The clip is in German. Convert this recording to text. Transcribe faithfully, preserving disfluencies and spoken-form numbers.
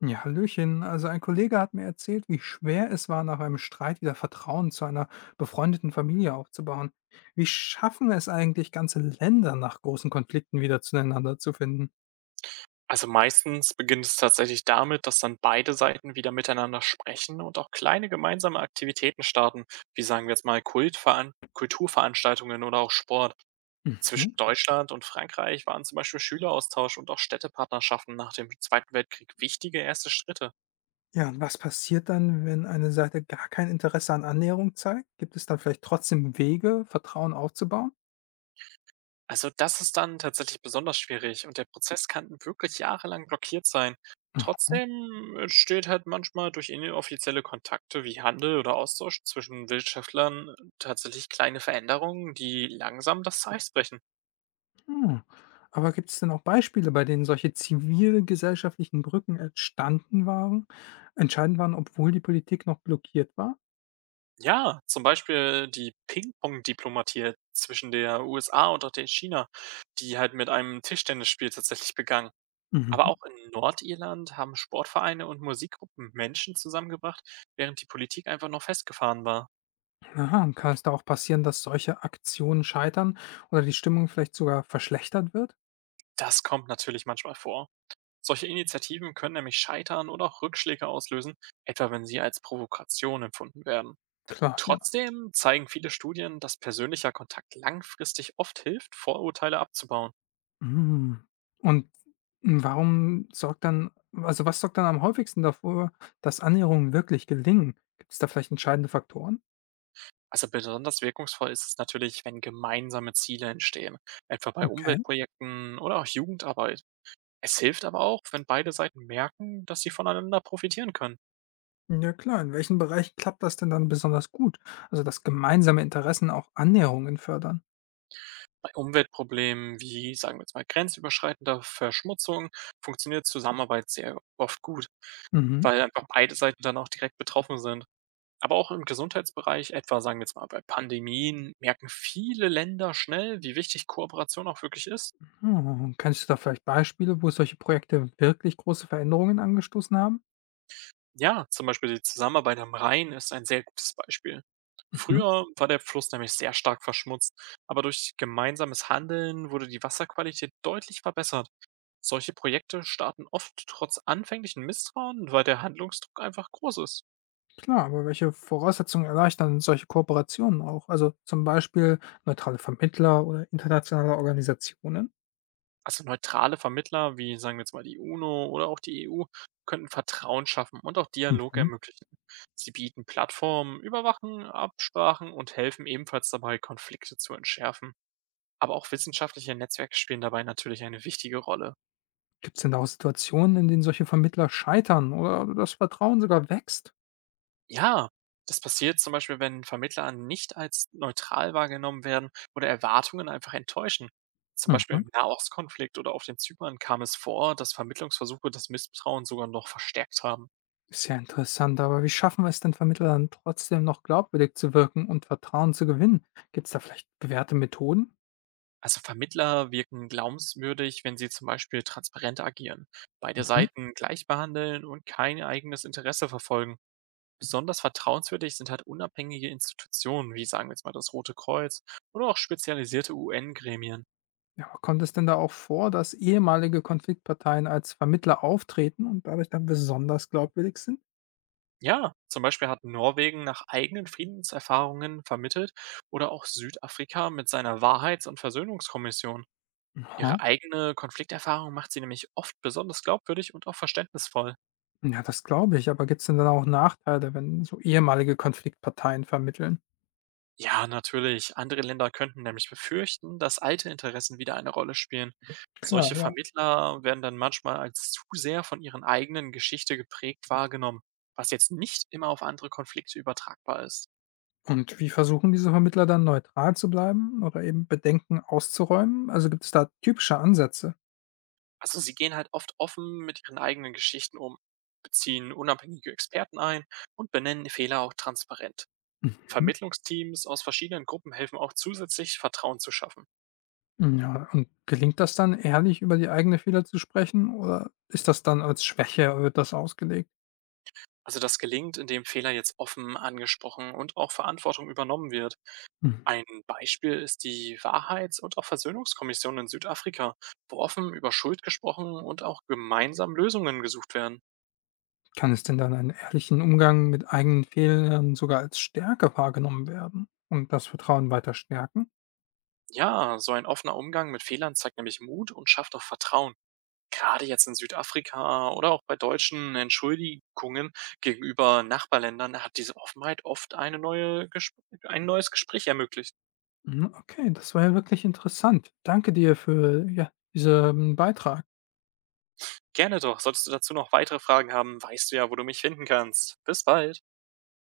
Ja, Hallöchen. Also ein Kollege hat mir erzählt, wie schwer es war, nach einem Streit wieder Vertrauen zu einer befreundeten Familie aufzubauen. Wie schaffen es eigentlich, ganze Länder nach großen Konflikten wieder zueinander zu finden? Also meistens beginnt es tatsächlich damit, dass dann beide Seiten wieder miteinander sprechen und auch kleine gemeinsame Aktivitäten starten, wie sagen wir jetzt mal Kultveran Kulturveranstaltungen oder auch Sport. Zwischen Mhm. Deutschland und Frankreich waren zum Beispiel Schüleraustausch und auch Städtepartnerschaften nach dem Zweiten Weltkrieg wichtige erste Schritte. Ja, und was passiert dann, wenn eine Seite gar kein Interesse an Annäherung zeigt? Gibt es dann vielleicht trotzdem Wege, Vertrauen aufzubauen? Also das ist dann tatsächlich besonders schwierig und der Prozess kann wirklich jahrelang blockiert sein. Aha. Trotzdem entsteht halt manchmal durch inoffizielle Kontakte wie Handel oder Austausch zwischen Wirtschaftlern äh, tatsächlich kleine Veränderungen, die langsam das Eis brechen. Hm. Aber gibt es denn auch Beispiele, bei denen solche zivilgesellschaftlichen Brücken entstanden waren, entscheidend waren, obwohl die Politik noch blockiert war? Ja, zum Beispiel die Ping-Pong-Diplomatie zwischen der U S A und auch der China, die halt mit einem Tischtennisspiel tatsächlich begann. Aber Mhm. auch in Nordirland haben Sportvereine und Musikgruppen Menschen zusammengebracht, während die Politik einfach noch festgefahren war. Aha, und kann es da auch passieren, dass solche Aktionen scheitern oder die Stimmung vielleicht sogar verschlechtert wird? Das kommt natürlich manchmal vor. Solche Initiativen können nämlich scheitern oder auch Rückschläge auslösen, etwa wenn sie als Provokation empfunden werden. Klar, ja. Trotzdem zeigen viele Studien, dass persönlicher Kontakt langfristig oft hilft, Vorurteile abzubauen. Mhm. Und warum sorgt dann also, Was sorgt dann am häufigsten dafür, dass Annäherungen wirklich gelingen? Gibt es da vielleicht entscheidende Faktoren? Also besonders wirkungsvoll ist es natürlich, wenn gemeinsame Ziele entstehen, etwa bei Okay. Umweltprojekten oder auch Jugendarbeit. Es hilft aber auch, wenn beide Seiten merken, dass sie voneinander profitieren können. Ja klar, in welchem Bereich klappt das denn dann besonders gut? Also, dass gemeinsame Interessen auch Annäherungen fördern? Bei Umweltproblemen wie, sagen wir jetzt mal, grenzüberschreitender Verschmutzung funktioniert Zusammenarbeit sehr oft gut, Mhm. weil einfach beide Seiten dann auch direkt betroffen sind. Aber auch im Gesundheitsbereich, etwa sagen wir jetzt mal bei Pandemien, merken viele Länder schnell, wie wichtig Kooperation auch wirklich ist. Hm, und kennst du da vielleicht Beispiele, wo solche Projekte wirklich große Veränderungen angestoßen haben? Ja, zum Beispiel die Zusammenarbeit am Rhein ist ein sehr gutes Beispiel. Mhm. Früher war der Fluss nämlich sehr stark verschmutzt, aber durch gemeinsames Handeln wurde die Wasserqualität deutlich verbessert. Solche Projekte starten oft trotz anfänglichen Misstrauen, weil der Handlungsdruck einfach groß ist. Klar, aber welche Voraussetzungen erleichtern solche Kooperationen auch? Also zum Beispiel neutrale Vermittler oder internationale Organisationen? Also neutrale Vermittler, wie sagen wir jetzt mal die U N O oder auch die E U, könnten Vertrauen schaffen und auch Dialog Mhm. ermöglichen. Sie bieten Plattformen, überwachen Absprachen und helfen ebenfalls dabei, Konflikte zu entschärfen. Aber auch wissenschaftliche Netzwerke spielen dabei natürlich eine wichtige Rolle. Gibt es denn da auch Situationen, in denen solche Vermittler scheitern oder das Vertrauen sogar wächst? Ja, das passiert zum Beispiel, wenn Vermittler nicht als neutral wahrgenommen werden oder Erwartungen einfach enttäuschen. Zum Beispiel Mhm. im Nahostkonflikt oder auf den Zypern kam es vor, dass Vermittlungsversuche das Misstrauen sogar noch verstärkt haben. Ist ja interessant, aber wie schaffen wir es denn, Vermittler dann trotzdem noch glaubwürdig zu wirken und Vertrauen zu gewinnen? Gibt es da vielleicht bewährte Methoden? Also Vermittler wirken glaubenswürdig, wenn sie zum Beispiel transparent agieren, beide Mhm. Seiten gleich behandeln und kein eigenes Interesse verfolgen. Besonders vertrauenswürdig sind halt unabhängige Institutionen, wie sagen wir jetzt mal das Rote Kreuz oder auch spezialisierte U N-Gremien. Ja, aber kommt es denn da auch vor, dass ehemalige Konfliktparteien als Vermittler auftreten und dadurch dann besonders glaubwürdig sind? Ja, zum Beispiel hat Norwegen nach eigenen Friedenserfahrungen vermittelt oder auch Südafrika mit seiner Wahrheits- und Versöhnungskommission. Aha. Ihre eigene Konflikterfahrung macht sie nämlich oft besonders glaubwürdig und auch verständnisvoll. Ja, das glaube ich, aber gibt's denn dann auch Nachteile, wenn so ehemalige Konfliktparteien vermitteln? Ja, natürlich. Andere Länder könnten nämlich befürchten, dass alte Interessen wieder eine Rolle spielen. Klar, Solche ja. Vermittler werden dann manchmal als zu sehr von ihren eigenen Geschichte geprägt wahrgenommen, was jetzt nicht immer auf andere Konflikte übertragbar ist. Und wie versuchen diese Vermittler dann neutral zu bleiben oder eben Bedenken auszuräumen? Also gibt es da typische Ansätze? Also, sie gehen halt oft offen mit ihren eigenen Geschichten um, beziehen unabhängige Experten ein und benennen Fehler auch transparent. Mhm. Vermittlungsteams aus verschiedenen Gruppen helfen auch zusätzlich, Vertrauen zu schaffen. Ja, und gelingt das dann, ehrlich über die eigenen Fehler zu sprechen oder ist das dann als Schwäche wird das ausgelegt? Also das gelingt, indem Fehler jetzt offen angesprochen und auch Verantwortung übernommen wird. Mhm. Ein Beispiel ist die Wahrheits- und auch Versöhnungskommission in Südafrika, wo offen über Schuld gesprochen und auch gemeinsam Lösungen gesucht werden. Kann es denn dann einen ehrlichen Umgang mit eigenen Fehlern sogar als Stärke wahrgenommen werden und das Vertrauen weiter stärken? Ja, so ein offener Umgang mit Fehlern zeigt nämlich Mut und schafft auch Vertrauen. Gerade jetzt in Südafrika oder auch bei deutschen Entschuldigungen gegenüber Nachbarländern hat diese Offenheit oft eine neue Gesp ein neues Gespräch ermöglicht. Mhm, okay, das war ja wirklich interessant. Danke dir für, ja, diesen Beitrag. Gerne doch. Solltest du dazu noch weitere Fragen haben, weißt du ja, wo du mich finden kannst. Bis bald.